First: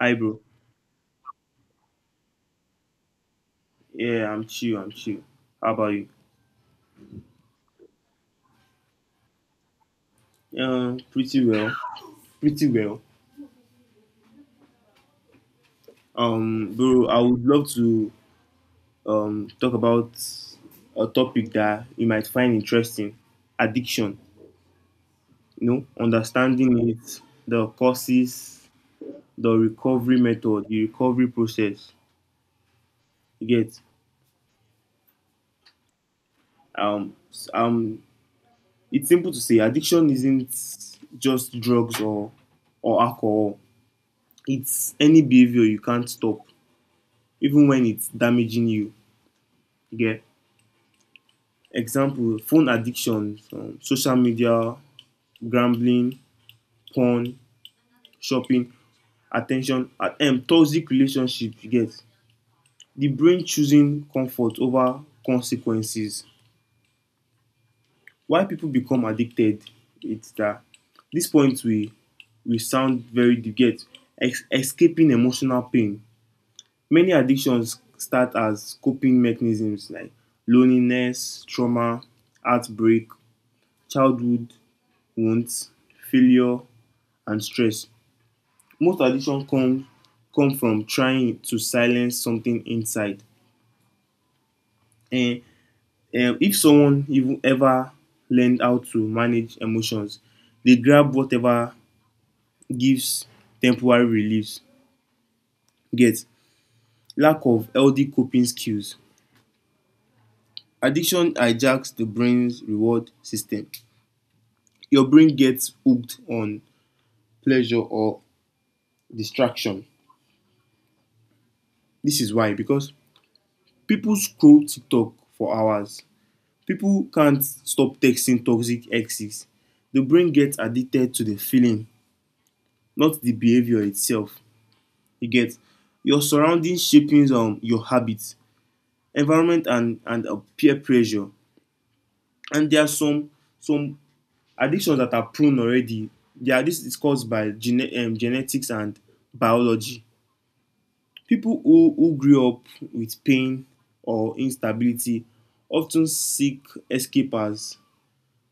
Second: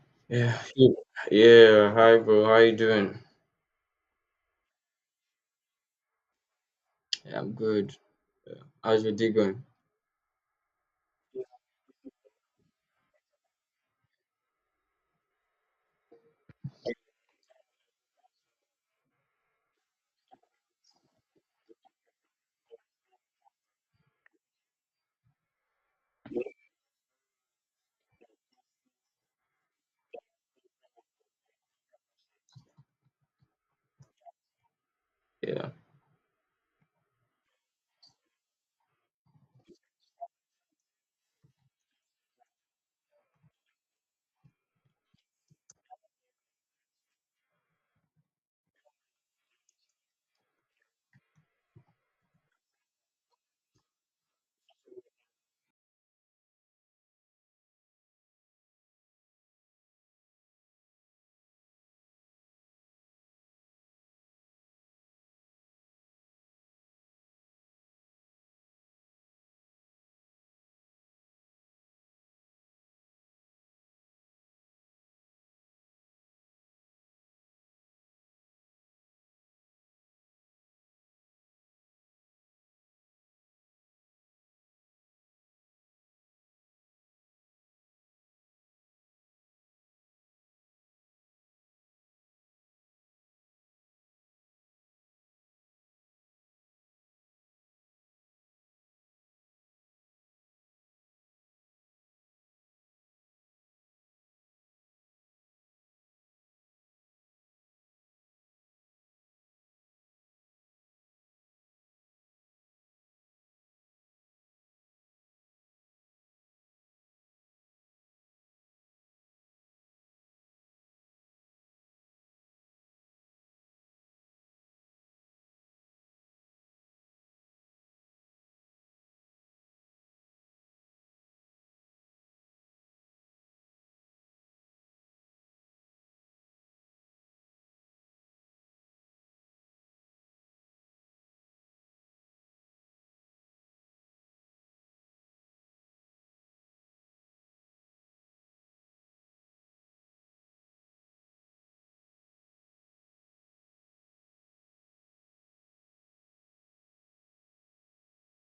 Hi, bro. Yeah, yeah, yeah. Hi, bro. How you doing? Yeah, I'm chill. I'm chill. How about you? Yeah, I'm good. How's your day going? Pretty well. Pretty well. Bro, I would love to talk about a topic that you might find interesting: addiction. You know, understanding it, the causes, the recovery method, the recovery process. You get Yeah. um s- um. It's simple to say addiction isn't just drugs or alcohol. It's any behavior you can't stop even when it's damaging you. Yeah. Example phone addiction, social media, gambling, porn, shopping, attention, toxic relationship. You get the brain choosing comfort over consequences. Why people become addicted? It's that this point we sound very deep. Get escaping emotional pain. Many addictions start as coping mechanisms like loneliness, trauma, heartbreak, childhood wounds, failure and stress. Most addiction come from trying to silence something inside. And if someone even ever learned how to manage emotions, they grab whatever gives temporary relief. Get? Lack of healthy coping skills. Addiction hijacks the brain's reward system. Your brain gets hooked on pleasure or distraction. This is why because people scroll TikTok for hours. People can't stop texting toxic exes. The brain gets addicted to the feeling, not the behavior itself. You get your surroundings shaping your habits, environment and peer pressure. And there are some addictions that are prone already. There are, this is caused by genetics and biology. People who grew up with pain or instability often seek escape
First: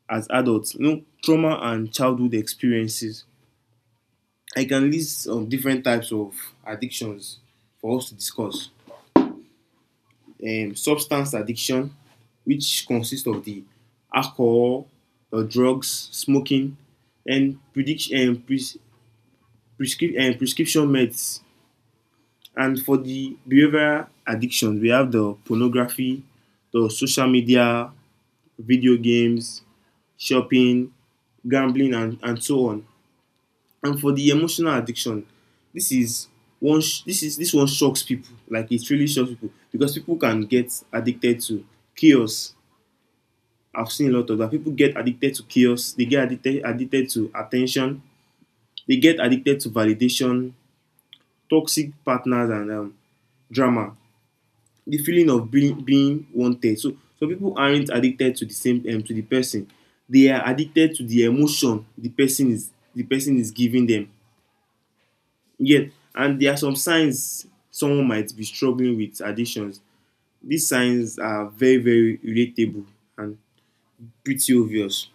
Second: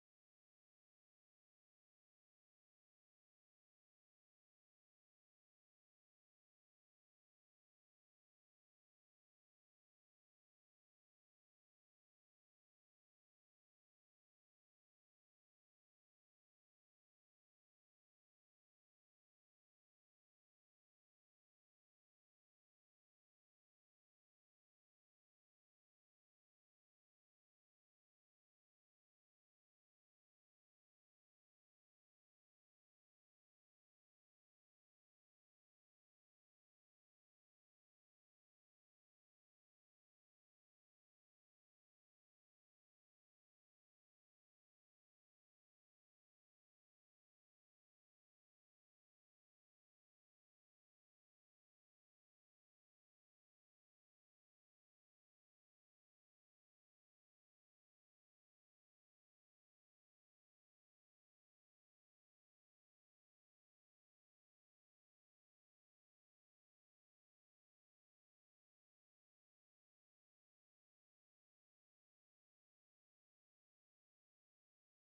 as adults. You know, trauma and childhood experiences. I can list different types of addictions for us to discuss. Substance addiction, which consists of the alcohol, drugs, smoking, and prediction and pres- prescri- and prescription meds. And for the behavioral addictions, we have the pornography, the social media, video games, shopping, gambling, and so on. And for the emotional addiction, this is this one shocks people. Like, it really shocks people because people can get addicted to chaos. I've seen a lot of that. People get addicted to chaos, they get addicted to attention, they get addicted to validation, toxic partners and drama, the feeling of being wanted. So people aren't addicted to the same, to the person, they are addicted to the emotion the person is, giving them. Yes, and there are some signs someone might be struggling with addictions. These signs are very, very relatable and pretty obvious.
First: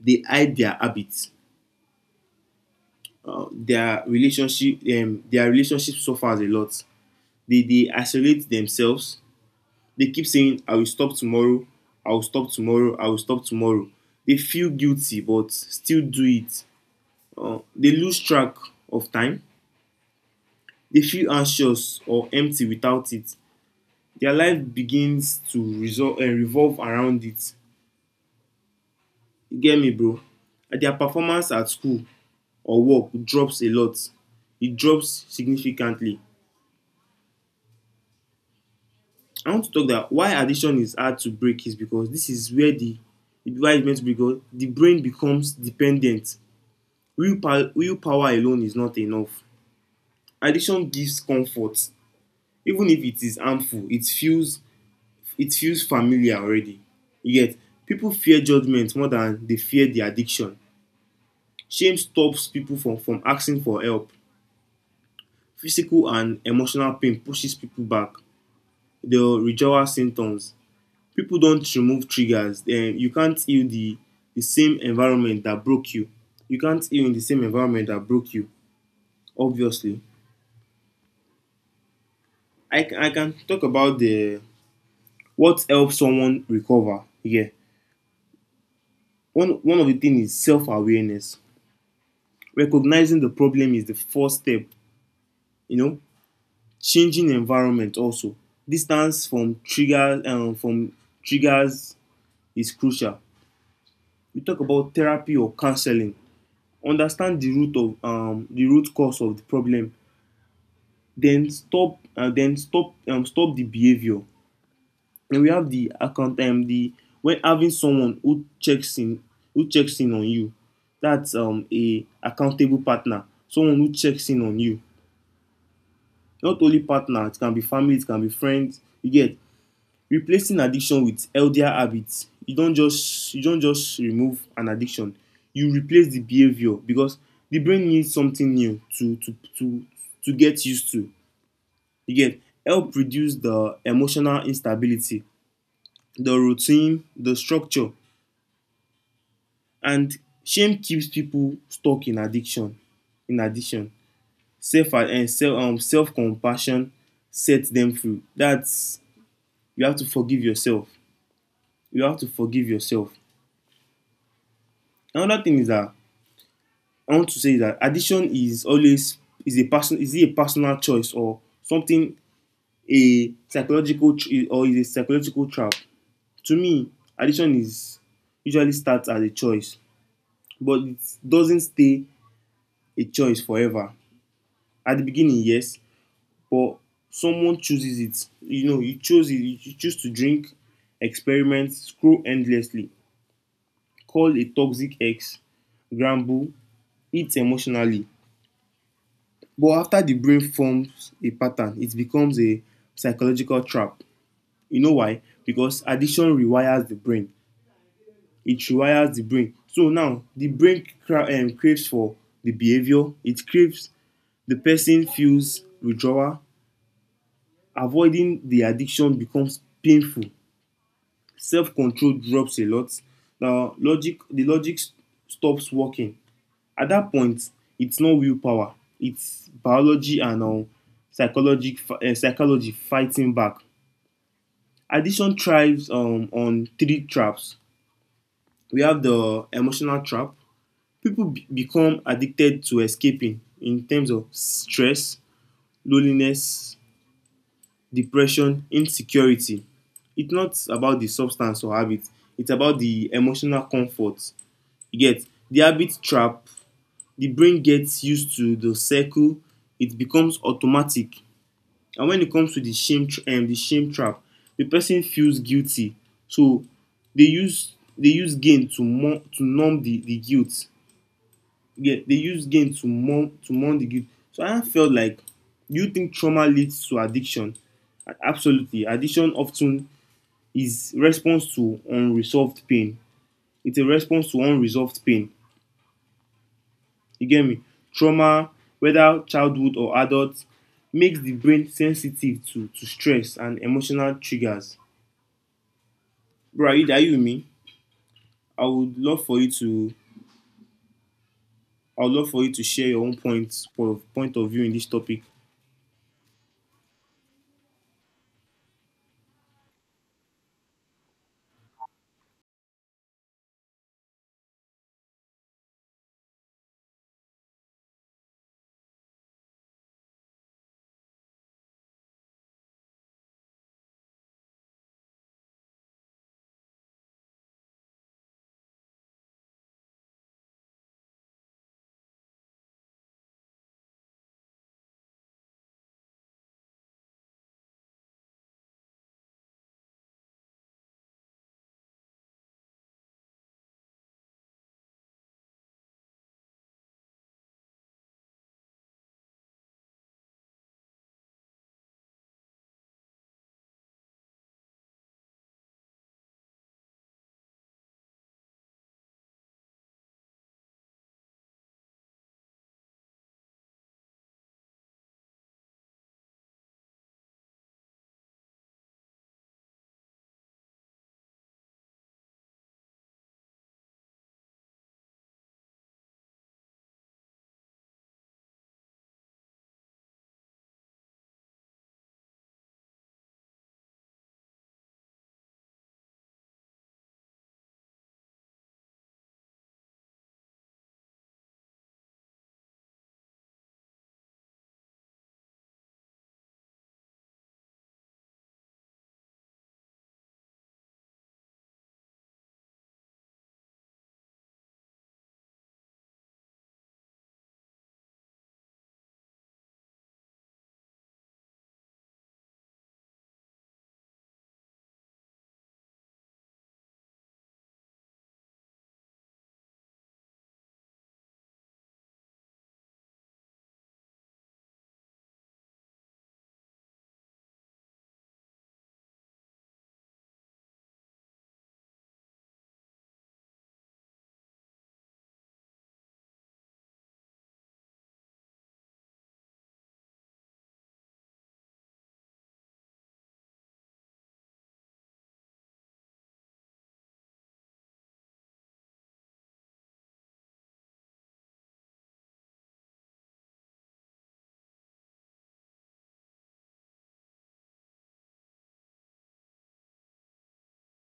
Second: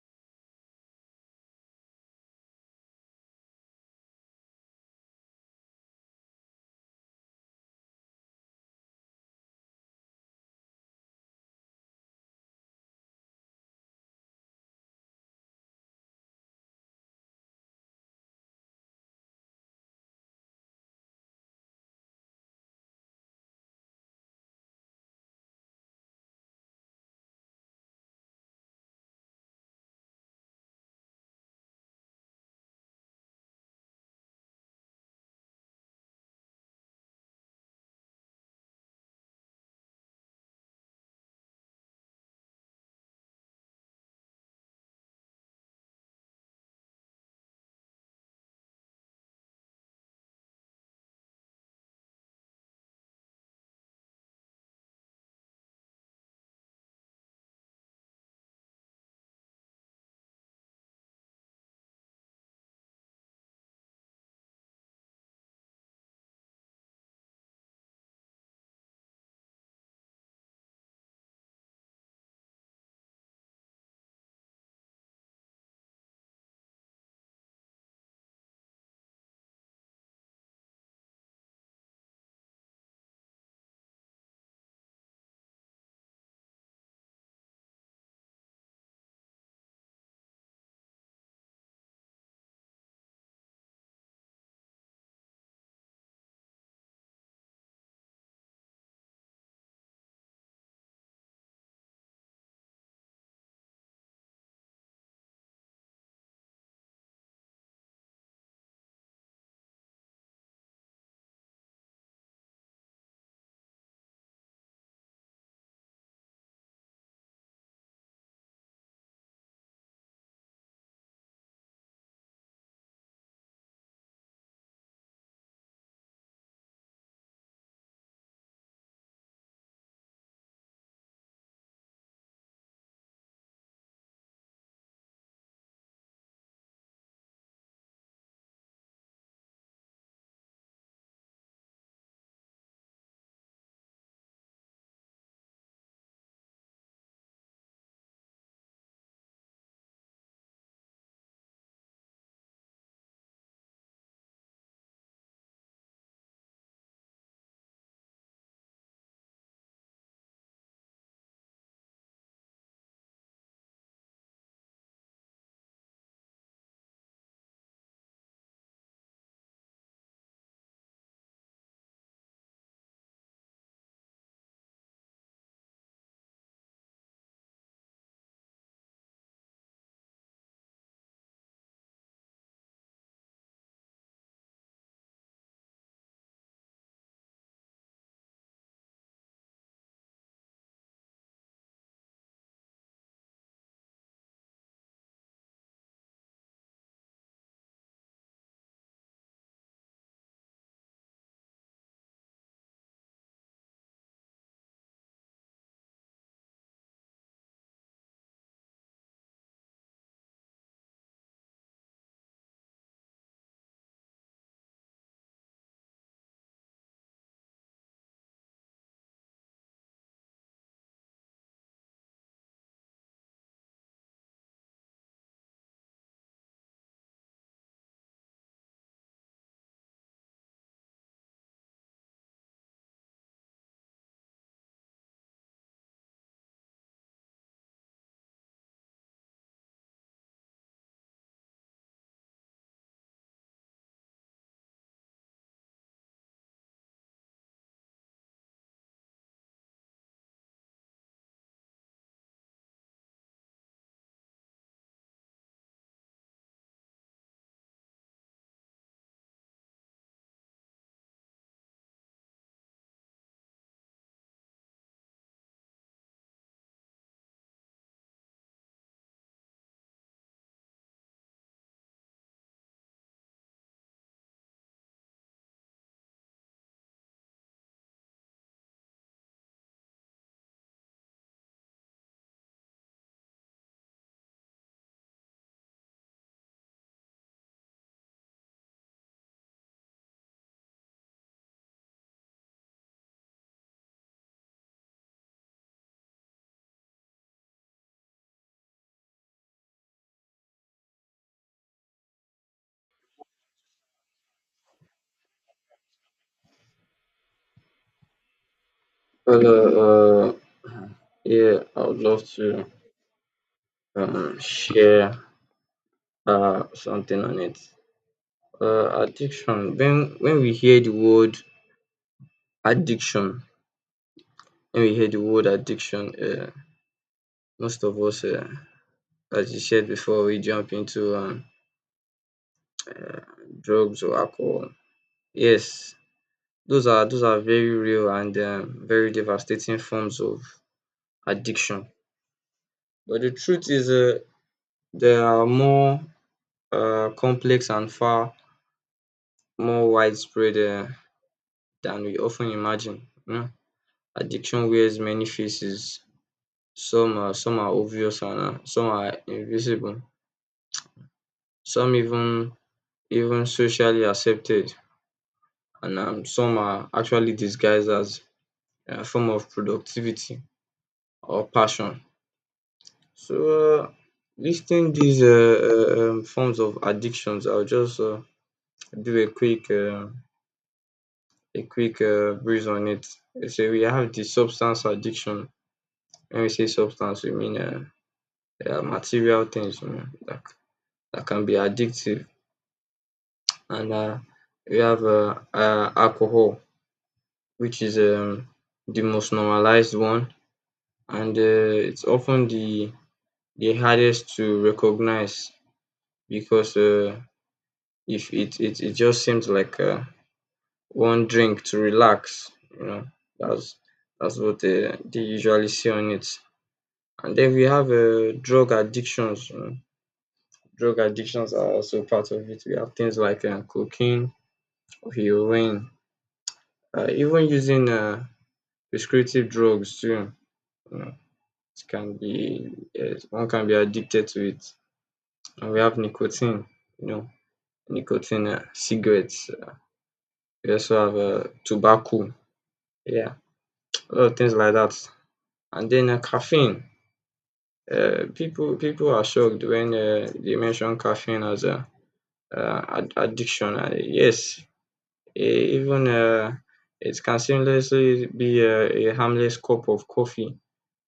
They hide their habits. Their relationship suffers a lot. They isolate themselves. They keep saying, "I will stop tomorrow. I will stop tomorrow. I will stop tomorrow." They feel guilty but still do it. They lose track of time. They feel anxious or empty without it. Their life begins to revolve around it. You get me, bro? And their performance at school or work drops a lot. It drops significantly. I want to talk that why addiction is hard to break is because this is where the why it's meant to be, because the brain becomes dependent. Willpower alone is not enough. Addiction gives comfort. Even if it is harmful, it feels familiar already. You get people fear judgment more than they fear the addiction. Shame stops people from asking for help. Physical and emotional pain pushes people back. There are withdrawal symptoms. People don't remove triggers. Then you can't heal the same environment that broke you. You can't heal in the same environment that broke you, obviously. I can talk about the what helps someone recover. Yeah. One of the things is self awareness. Recognizing the problem is the first step, you know. Changing environment also, distance from triggers is crucial. We talk about therapy or counseling, understand the root of the root cause of the problem, then stop the behavior. And we have the when having someone who checks in on you. That's a accountable partner, someone who checks in on you. Not only partner, it can be family, it can be friends. You get replacing addiction with healthier habits. You don't just remove an addiction, you replace the behaviour because the brain needs something new to get used to. You get help reduce the emotional instability, the routine, the structure. And shame keeps people stuck in addiction. Self and self Self compassion sets them free. That's, you have to forgive yourself. You have to forgive yourself. Another thing is that I want to say that addiction is always is a person is it a personal choice or something, a psychological or is a psychological trap. To me, addiction is usually starts as a choice, but it doesn't stay a choice forever. At the beginning, yes, but someone chooses it. You know, you choose it. You choose to drink, experiment, scroll endlessly, call a toxic ex, gamble, eat emotionally. But after the brain forms a pattern, it becomes a psychological trap. You know why? Because addiction rewires the brain. It rewires the brain. So now the brain craves for the behavior, it craves, the person feels withdrawal. Avoiding the addiction becomes painful. Self control drops a lot. Now, logic stops working. At that point, it's not willpower, it's biology and psychology fighting back. Addiction thrives on three traps. We have the emotional trap. People become addicted to escaping in terms of stress, loneliness, depression, insecurity. It's not about the substance or habit, it's about the emotional comfort. You get the habit trap. The brain gets used to the circle, it becomes automatic. And when it comes to the the shame trap, the person feels guilty, so they use gain to mourn to numb the guilt. Yeah, they use gain to mourn the guilt. So I felt like, do you think trauma leads to addiction? Absolutely. Addiction often is response to unresolved pain. It's a response to unresolved pain. You get me? Trauma, whether childhood or adult, makes the brain sensitive to stress and emotional triggers. Bro, are you with me? i would love for you to I would love for you to share your own point of view in this topic. Well, uh, uh, yeah. I would love to share something on it. Addiction. When we hear the word addiction, when we hear the word addiction, most of us, as you said before, we jump into drugs or alcohol. Yes, those are very real and very devastating forms of addiction. But the truth is, they are more complex and far more widespread than we often imagine. You know, addiction wears many faces. Some are obvious and some are invisible. Some even socially accepted, and some are actually disguised as a form of productivity or passion. So, listing these forms of addictions, I'll just do a quick. A quick breeze on it. So we have the substance addiction. When we say substance, we mean material things, you know, that can be addictive. And we have alcohol, which is the most normalized one, and it's often the hardest to recognize because if it, it, it just seems like one drink to relax, you know, that's that's what they usually see on it. And then we have drug addictions, you know. Drug addictions are also part of it. We have things like cocaine, heroin, even using prescriptive drugs too. You know, it can be, yes, one can be addicted to it. And we have nicotine. You know, nicotine, cigarettes. We also have tobacco. Yeah, a lot of things like that. And then caffeine. People are shocked when they mention caffeine as a addiction. Yes, even it can seamlessly be a harmless cup of coffee,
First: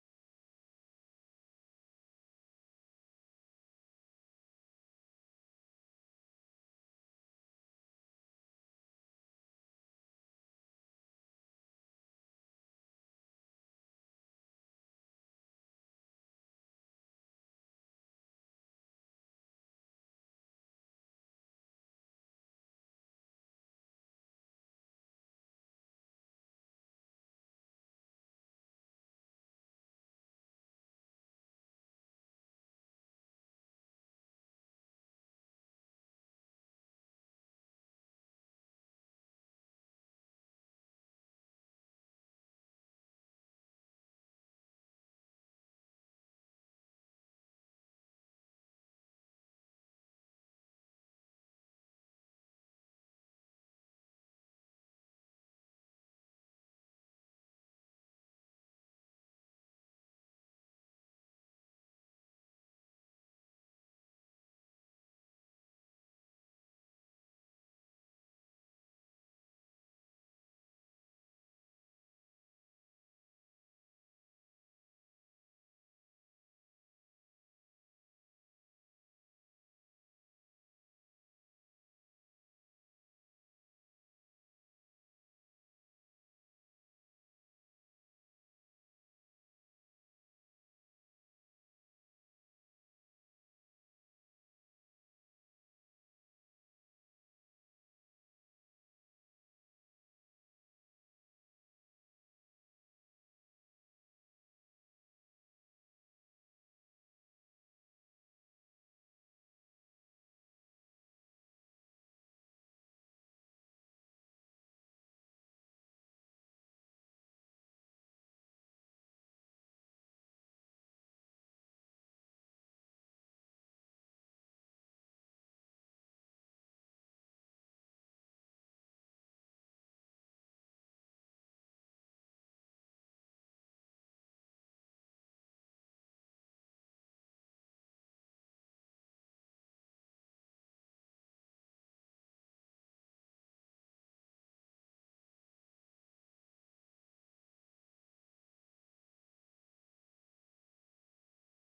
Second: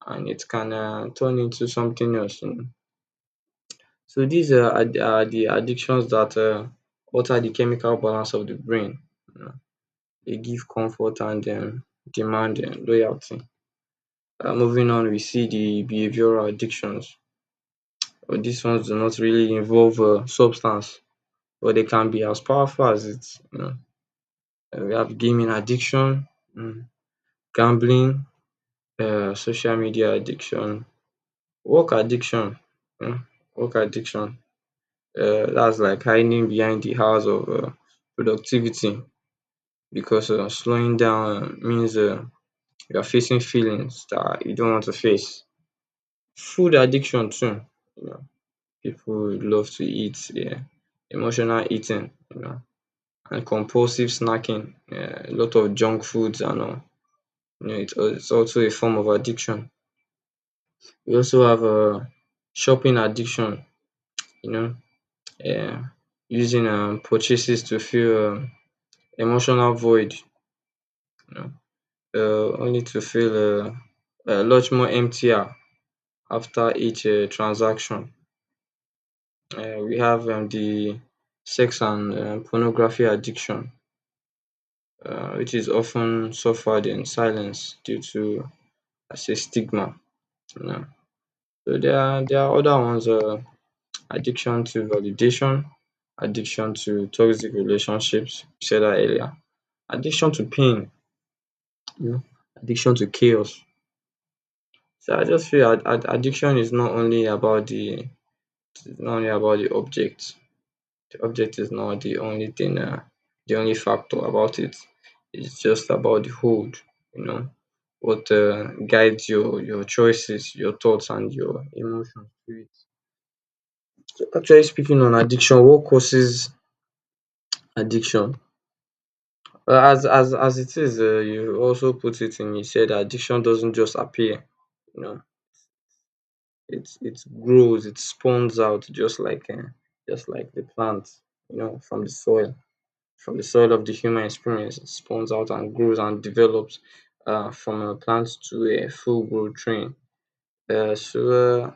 and it can turn into something else, you know. So these are the addictions that alter the chemical balance of the brain, you know. They give comfort and demand loyalty. Moving on, we see the behavioral addictions. But these ones do not really involve substance, but they can be as powerful as it, you know. We have gaming addiction, mm, gambling, social media addiction, work addiction, mm, work addiction. That's like hiding behind the house of productivity because slowing down means you are facing feelings that you don't want to face. Food addiction too. You know, people love to eat. Yeah, emotional eating, you know, and compulsive snacking. Yeah, a lot of junk foods and all. You know, it's also a form of addiction. We also have a shopping addiction. You know, uh, using purchases to fill emotional void. You know, only to feel a lot more emptier after each transaction. We have the sex and pornography addiction, which is often suffered in silence due to as a stigma, you know. So there are other ones. Addiction to validation, addiction to toxic relationships. You said that earlier. Addiction to pain, you know, addiction to chaos. So I just feel addiction is not only about the it's not only about the object. The object is not the only thing, the only factor about it. It's just about the hold, you know, what guides your choices, your thoughts, and your emotions to it. So actually, speaking on addiction, what causes addiction? Well, as it is, you also put it in. You said addiction doesn't just appear. You know, it grows, it spawns out just like the plant. You know, from the soil of the human experience, it spawns out and grows and develops from a plant to a full-grown tree. So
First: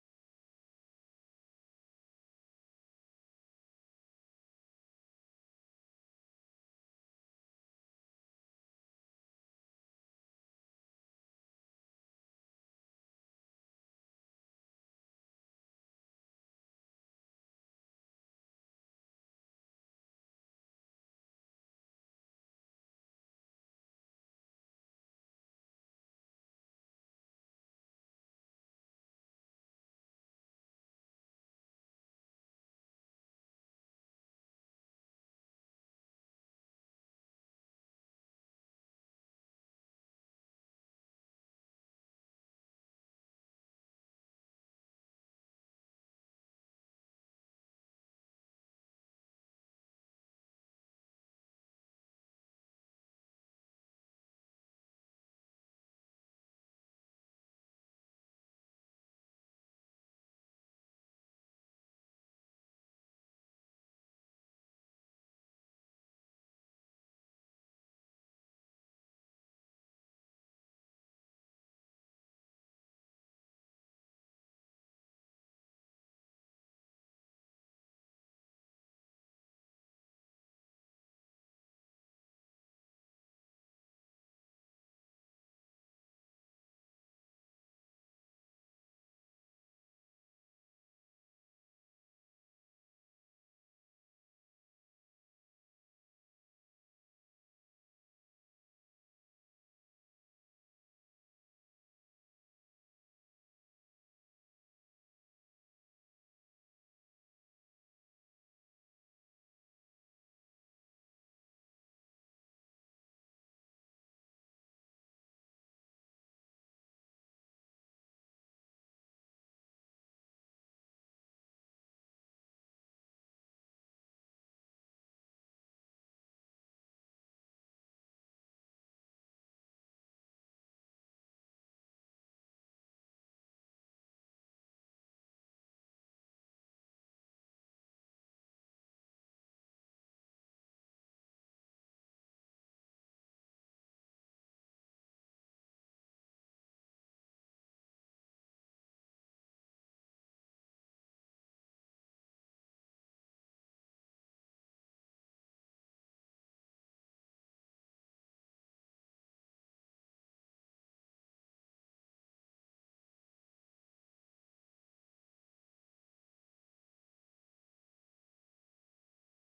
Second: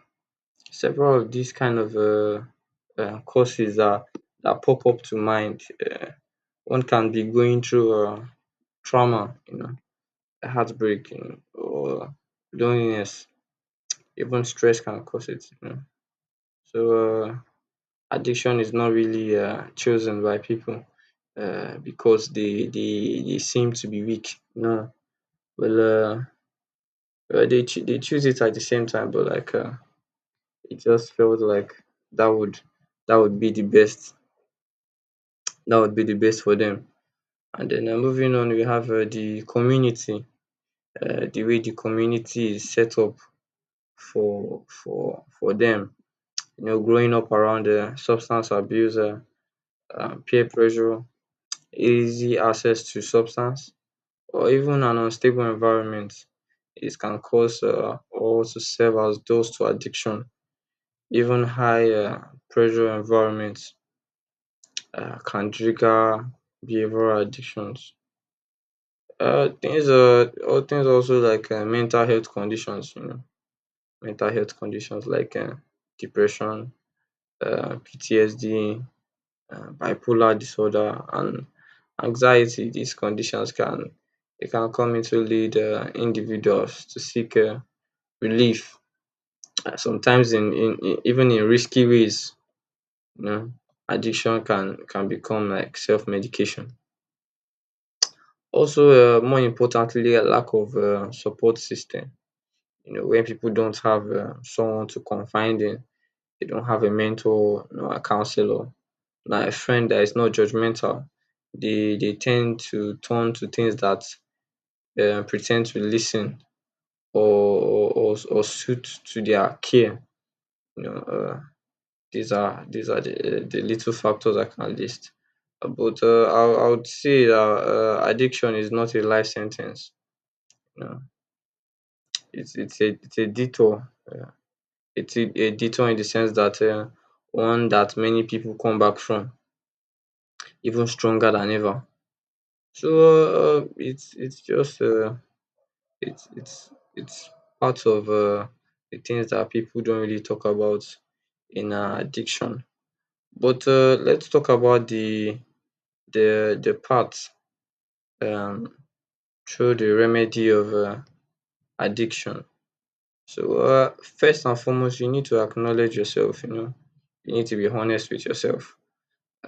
several of these kind of courses that that pop up to mind. One can be going through trauma, you know, heartbreaking or loneliness, even stress can cause it, you know? So addiction is not really chosen by people because they seem to be weak. No, well, uh, well they choose it at the same time, but like it just felt like that would that would be the best. That would be the best for them. And then moving on, we have the community. The way the community is set up for them, you know, growing up around substance abuse, peer pressure, easy access to substance, or even an unstable environment, it can cause or to serve as doors to addiction. Even high pressure environments can trigger behavioral addictions. Things all things also like mental health conditions, you know, mental health conditions like depression, PTSD, bipolar disorder, and anxiety. These conditions can come into lead individuals to seek relief. Sometimes in even in risky ways, you know, addiction can become like self medication. Also, more importantly, a lack of support system. You know, when people don't have someone to confide in, they don't have a mentor, you know, a counselor, like a friend that is not judgmental, they tend to turn to things that pretend to listen or suit to their care. You know, these are the little factors I can list. But uh, I would say that addiction is not a life sentence. You know, it's a detour. It's a detour in the sense that one that many people come back from even stronger than ever. So it's just it's it's it's part of the things that people don't really talk about in addiction. But let's talk about the part um, through the remedy of addiction. So first and foremost, you need to acknowledge yourself. You know, you need to be honest with yourself.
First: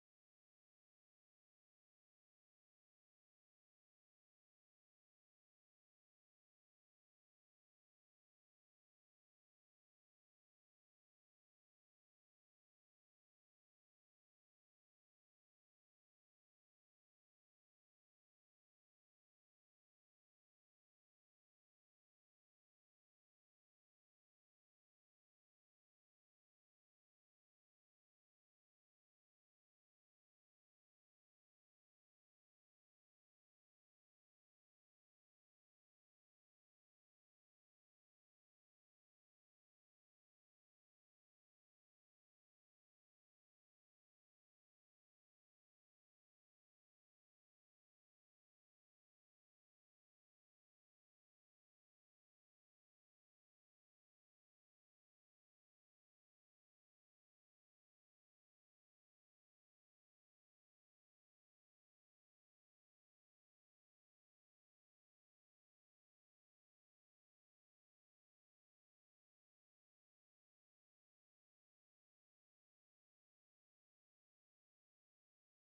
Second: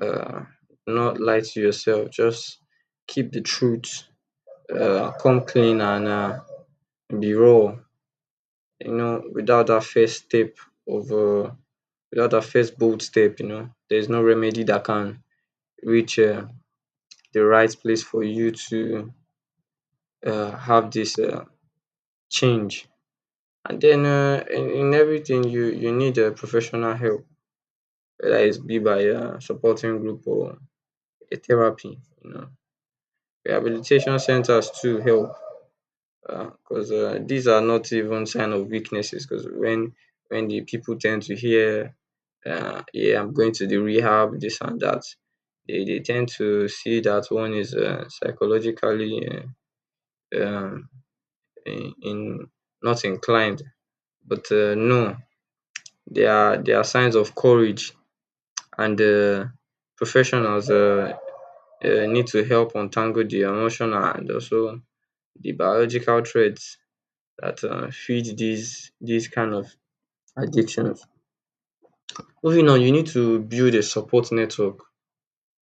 Uh, Not lie to yourself. Just keep the truth, come clean and be raw, you know, without that first step of, without that first bold step, you know, there's no remedy that can reach the right place for you to have this change. And then in everything, you need professional help, whether it's be by a supporting group or a therapy, you know. Rehabilitation centers too help because these are not even sign of weaknesses because when the people tend to hear, yeah, I'm going to the rehab, this and that, they tend to see that one is psychologically uh, um, in not inclined, but no, they are signs of courage. And professionals need to help untangle the emotional and also the biological traits that feed these kind of addictions. Moving on, you need to build a support network.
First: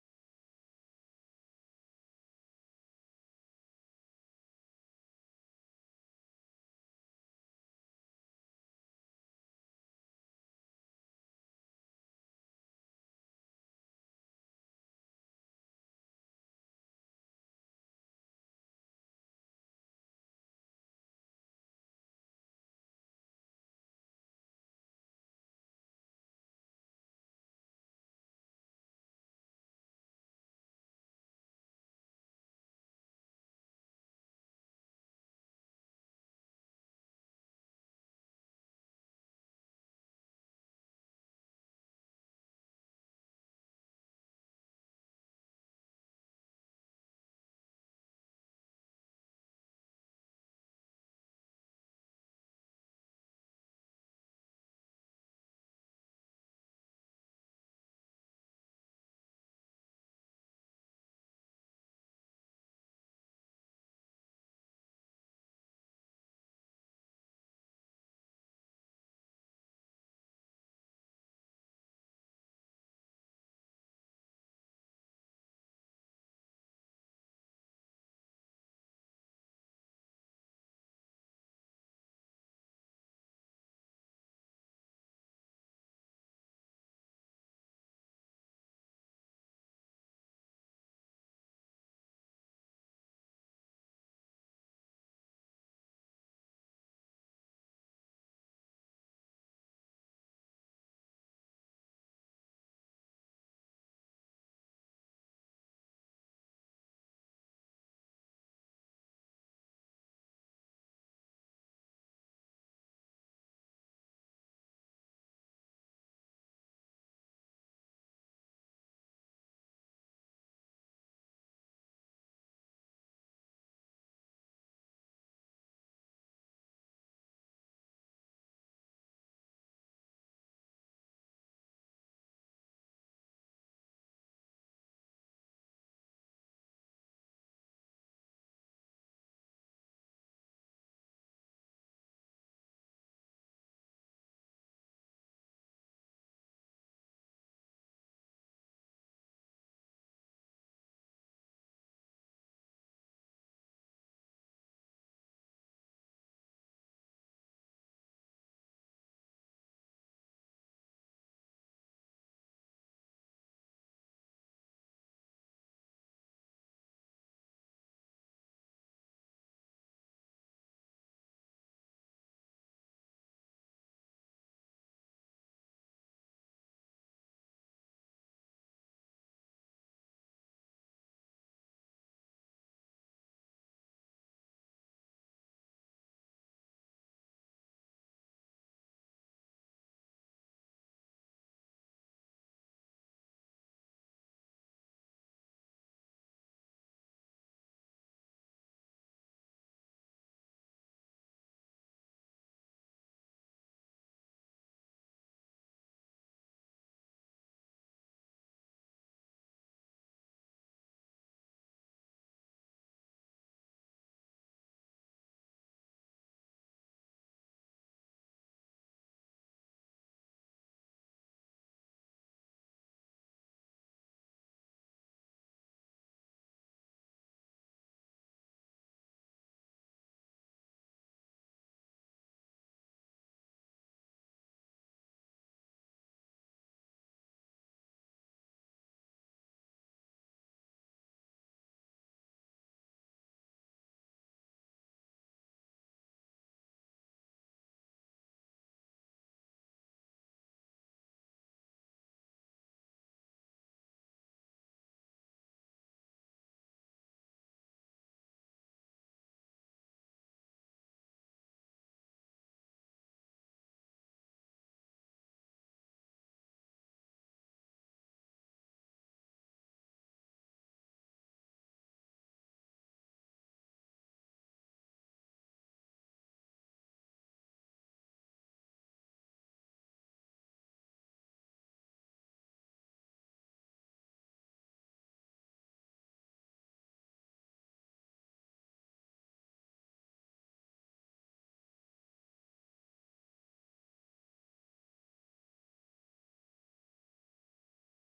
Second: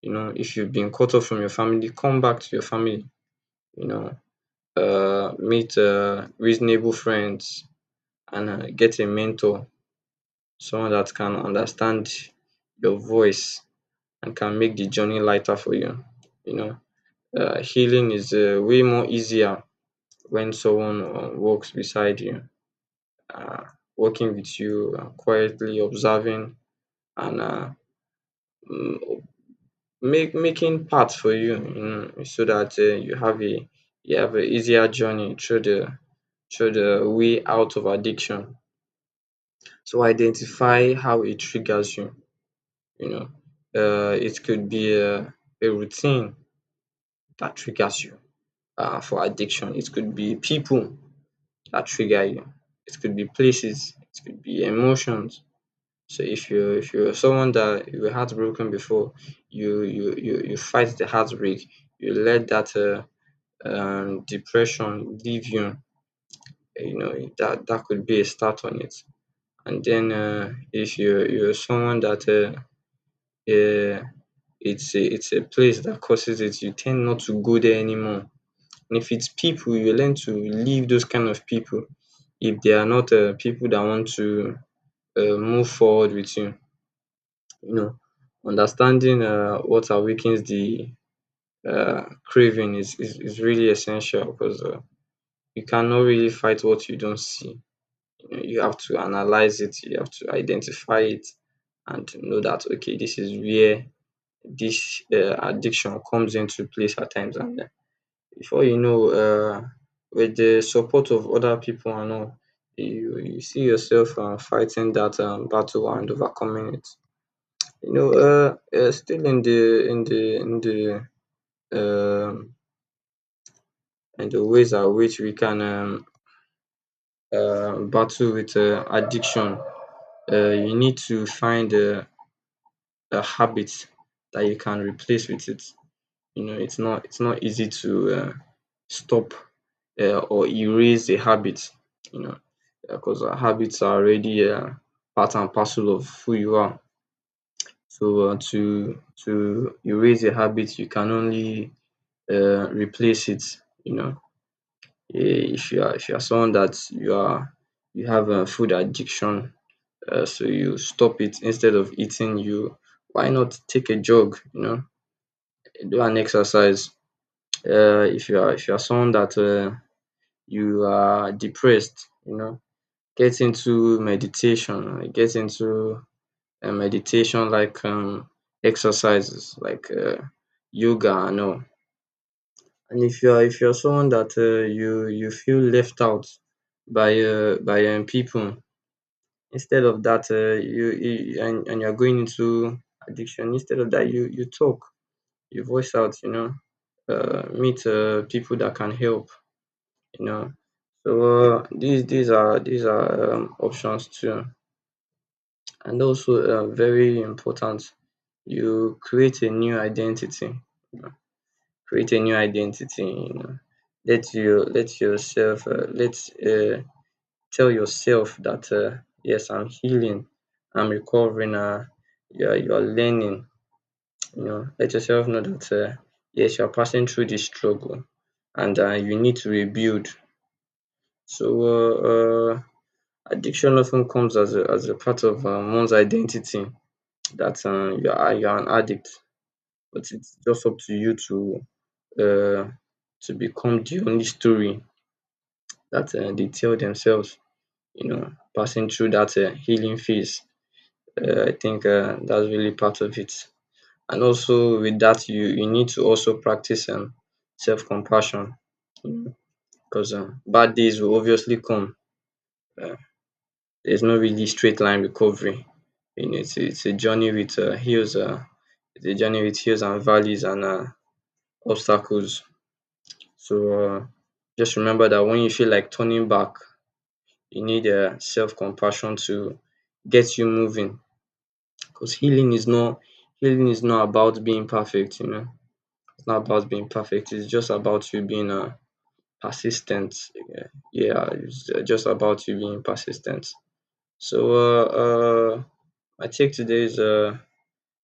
You know, if you've been cut off from your family, come back to your family. You know, meet reasonable friends and get a mentor, someone that can understand your voice and can make the journey lighter for you. You know, healing is way more easier when someone walks beside you, uh, walking with you, quietly observing and mm, make making path for you, you know, so that you have a easier journey through the way out of addiction. So identify how it triggers you. You know, it could be a routine that triggers you for addiction. It could be people that trigger you. It could be places. It could be emotions. So if you if you're someone that you were heartbroken before, you fight the heartbreak. You let that depression leave you, you know, that that could be a start on it. And then if you you're someone that uh, it's a place that causes it, you tend not to go there anymore. And if it's people, you learn to leave those kind of people if they are not people that want to move forward with you. You know, understanding what awakens the craving is really essential because you cannot really fight what you don't see. You have to analyze it, you have to identify it and know that okay, this is where this addiction comes into place at times. And Before you know, with the support of other people and all, you see yourself fighting that battle and overcoming it. Still um, in the ways at which we can battle with addiction, you need to find a habit that you can replace with it. You know, it's not easy to stop or erase a habit. You know, because habits are already part and parcel of who you are. So to erase a habit, you can only replace it. You know, if you are someone that you have a food addiction, so you stop it instead of eating. You Why not take a jog? You know, do an exercise. If you are someone that you are depressed, you know, get into meditation, like get into a meditation, like exercises like yoga and all. And if you are someone that you feel left out by pipu, instead of that, you you and you are going into addiction, instead of that you talk, you voice out, you know, meet pipu dat can help. You know. So these are options too, and also very important. You create a new identity. You know, create a new identity. You know, let yourself let uh, tell yourself that yes, I'm healing, I'm recovering. You are learning. You know, let yourself know that yes, you are passing through this struggle, and you need to rebuild. So addiction often comes as a part of one's identity, that you are an addict, but it's just up to you uh, to become the only story that they tell themselves. You know, passing through that healing phase, I think that's really part of it. And also with that, you need to also practice self compassion, because bad days will obviously come. There's no really straight line recovery. You know, it's a journey with it's a journey with hills and valleys and obstacles. So just remember that when you feel like turning back, you need self compassion to get you moving. Because healing is not about being perfect. You know, it's not about being perfect. It's just about you being persistent. Yeah, yeah, it's just about you being persistent. So, uh, my take today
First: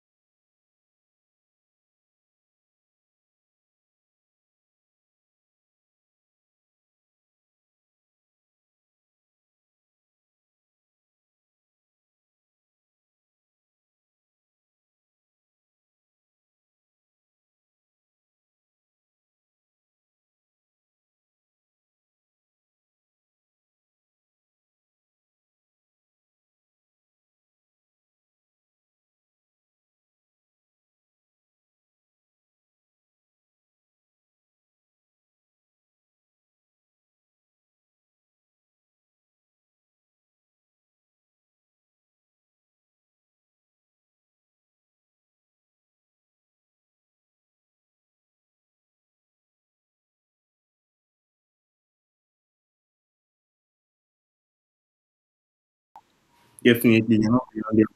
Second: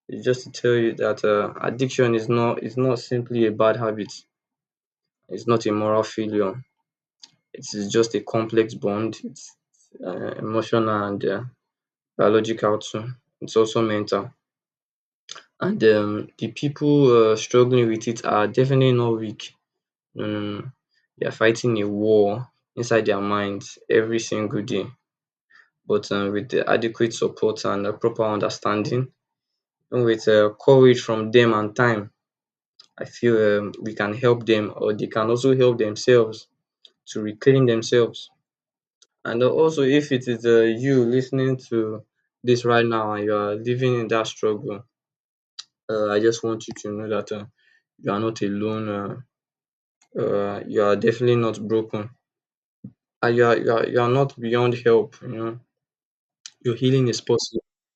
is just to tell you that addiction is not simply a bad habit. It's not a moral failure. It is just a complex bond. It's emotional and biological too. It's also mental. And the people struggling with it are definitely not weak. No, no, no. They are fighting a war inside their minds every single day. But with the adequate support and a proper understanding, with courage from them and time, I feel we can help them, or they can also help themselves to reclaim themselves. And also, if it is you listening to this right now and you are living in that struggle, I just want you to know that you are not alone, you are definitely not broken, and you are not beyond help, you know. Your healing Definitely. is You're not possible, beyond it.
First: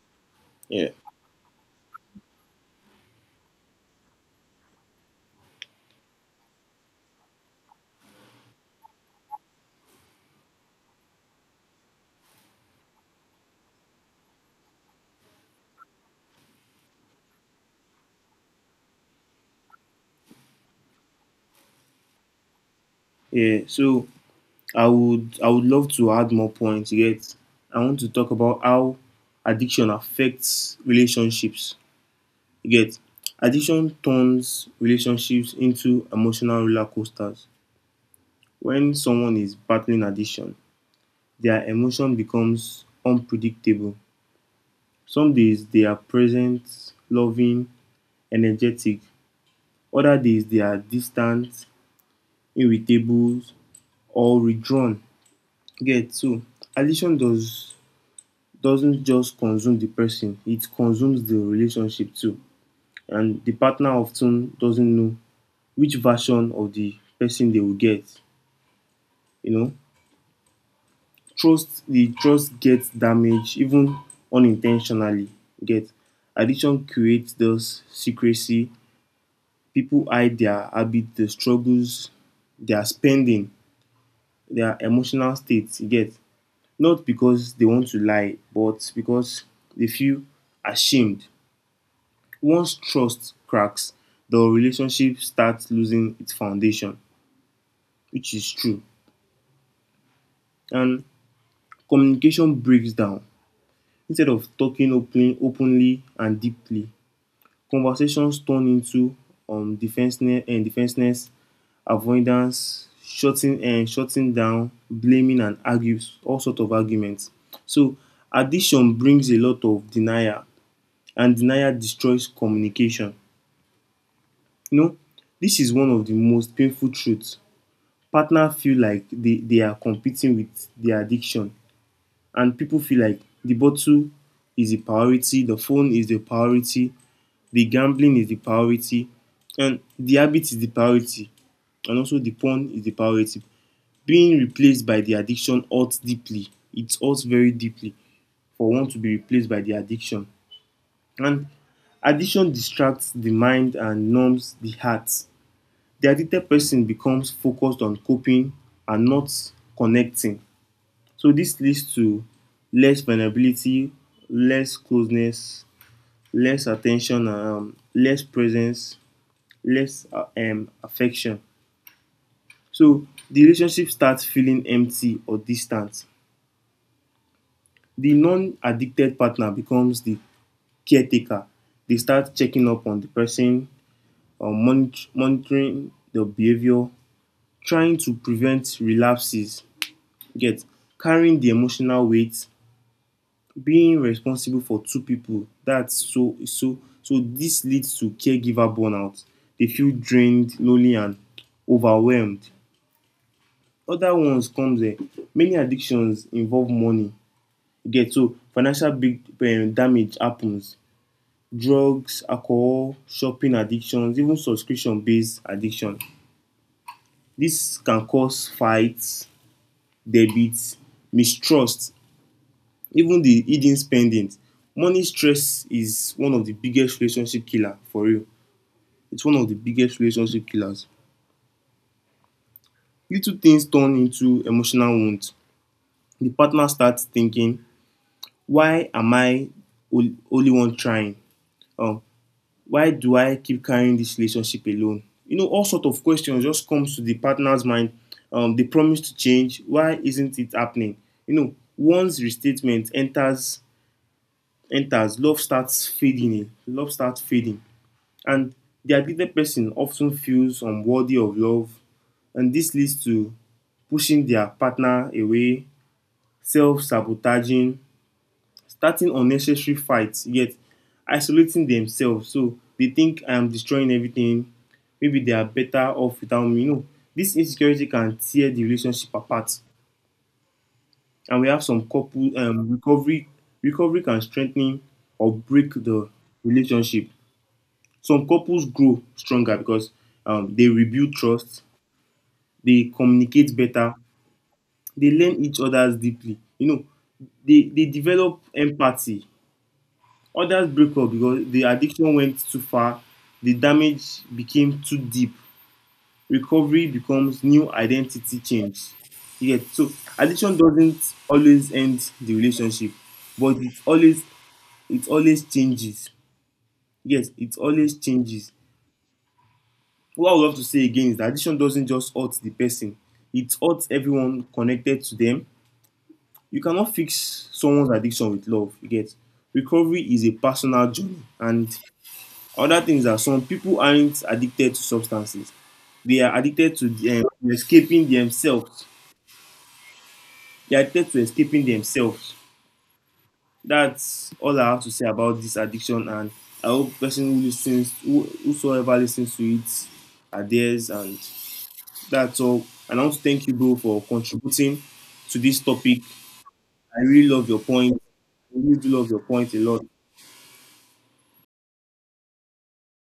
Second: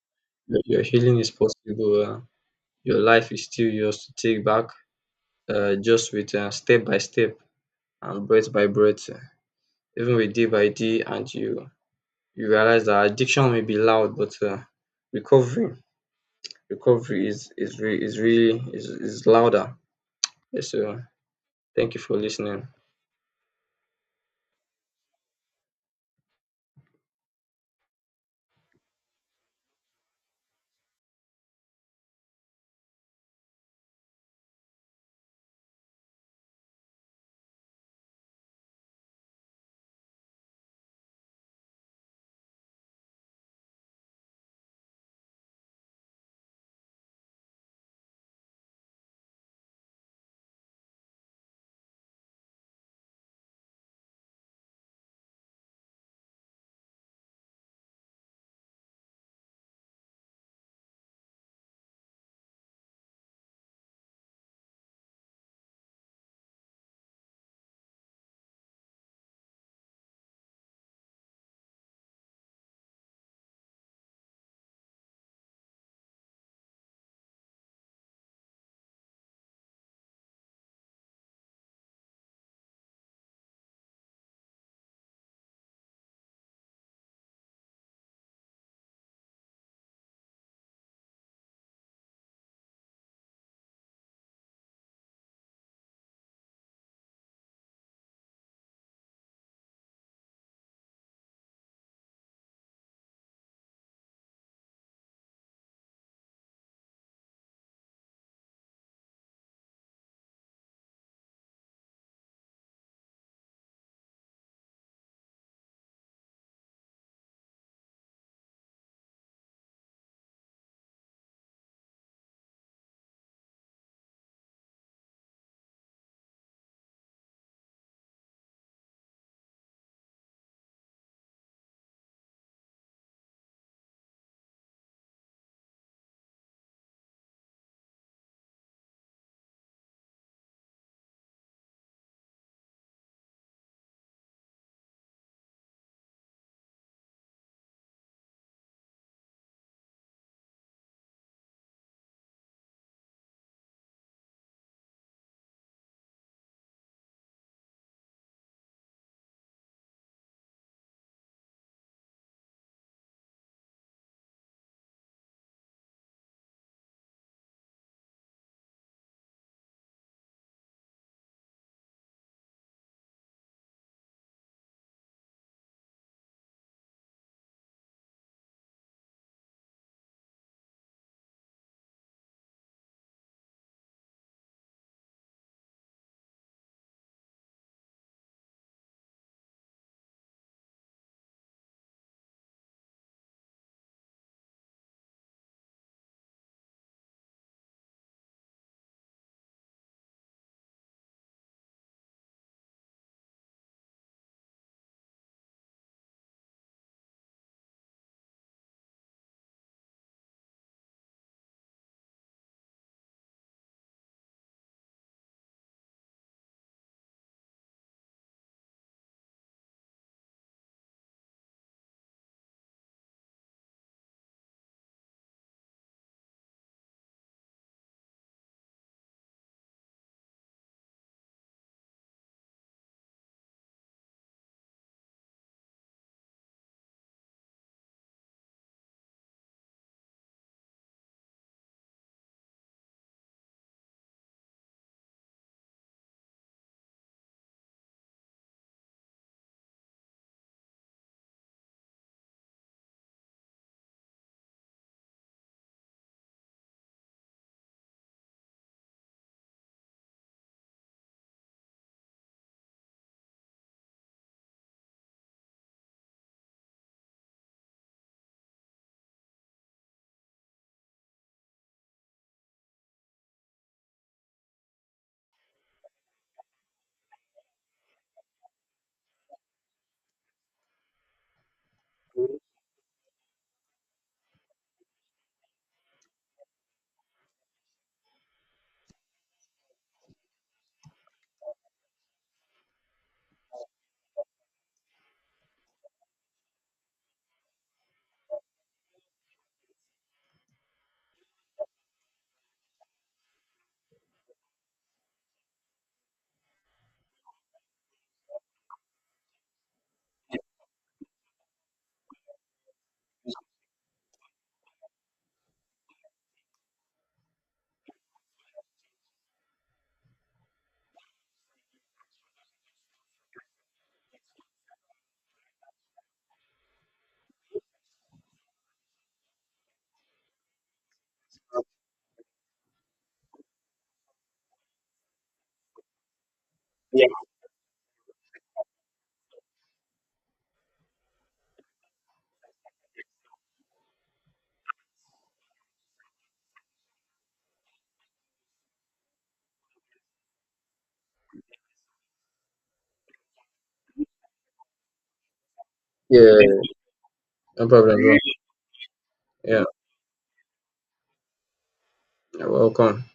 your Yeah. healing is possible, Your life is still yours to take back, just with step by step, and breath by breath, even with day by day, and you realize that addiction may be loud, but recovery recovery is re- is really is louder. Yes, so thank you for listening. Yeah, so I would love to add more points. You get, I want to talk about how addiction affects relationships. You get addiction turns relationships into emotional roller coasters. When someone is battling addiction, their emotion becomes unpredictable. Some days they are present, loving, energetic. Other days they are distant, irritable, or withdrawn. Get so addiction does doesn't just consume the person; it consumes the relationship too. And the partner often doesn't know which version of the person they will get. You know, trust gets damaged, even unintentionally. You get. Addiction creates those secrecy, people hide their habit, their struggles, their spending, their emotional states. You get. Not because they want to lie but because they feel ashamed. Once trust cracks, the relationship starts losing its foundation, which is true. And communication breaks down. Instead of talking openly and deeply, conversations turn into defensiveness, avoidance, shutting down, blaming, and argues all sort of arguments. So addiction brings a lot of denial, and denial destroys communication. You know, this is one of the most painful truths. Partners feel like they are competing with their addiction, and people feel like the bottle is a priority, the phone is the priority, the gambling is the priority, and the habit is the priority, and also the porn is the priority. Being replaced by the addiction hurts deeply. It hurts very deeply for one to be replaced by the addiction. And addiction distracts the mind and numbs the heart. The addicted person becomes focused on coping and not connecting. So this leads to less vulnerability, less closeness, less attention and less presence, less affection. So the relationship starts feeling empty or distant. The non addicted partner becomes the caretaker. They start checking up on the person, or monitoring their behavior, trying to prevent relapses. Get carrying the emotional weight, being responsible for two people. That's so so so. This leads to caregiver burnout. They feel drained, lonely, and overwhelmed. Other ones comes many addictions involve money. You get so financial big damage happens. Drugs, alcohol, shopping addictions, even subscription based addiction. This can cause fights, debit, mistrust, even the hidden spendings. Money stress is one of the biggest relationship killer, for real. It's one of the biggest relationship killers. Little things turn into emotional wound. The partner starts thinking, why am I only one trying? Um, why do I keep carrying this relationship alone? You know, all sorts of questions just comes to the partner's mind. They promise to change. Why isn't it happening? You know, once restatement enters, love starts fading. In. Love starts fading, and the aggrieved person often feels unworthy of love, and this leads to pushing their partner away, self-sabotaging, starting unnecessary fights, yet isolating themselves. So they think, I am destroying everything, maybe they are better off without me. You know, this insecurity can tear the relationship apart. And we have some couple recovery. Recovery can strengthen or break the relationship. Some couples grow stronger because they rebuild trust, they communicate better, they learn each other's deeply, you know, they develop empathy. Others break up because the addiction went too far, the damage became too deep. Recovery becomes new identity change. You get so addiction doesn't always end the relationship, but it always changes. Yes, it always changes. What I would love to say again is that addiction doesn't just hurt the person, it hurts everyone connected to them. You cannot fix someone's addiction with love. You get recovery is a personal journey. And other things are some people aren't addicted to substances. They are addicted to escaping themselves. They are addicted to escaping themselves. That's all I have to say about this addiction. And I hope person who listens, whosoever listens to it, adheres, and that's all. And I want to thank you, bro, for contributing to this topic. Yeah, I really love your no point. problem, bro. I really do love your point a Yeah, lot. you're welcome.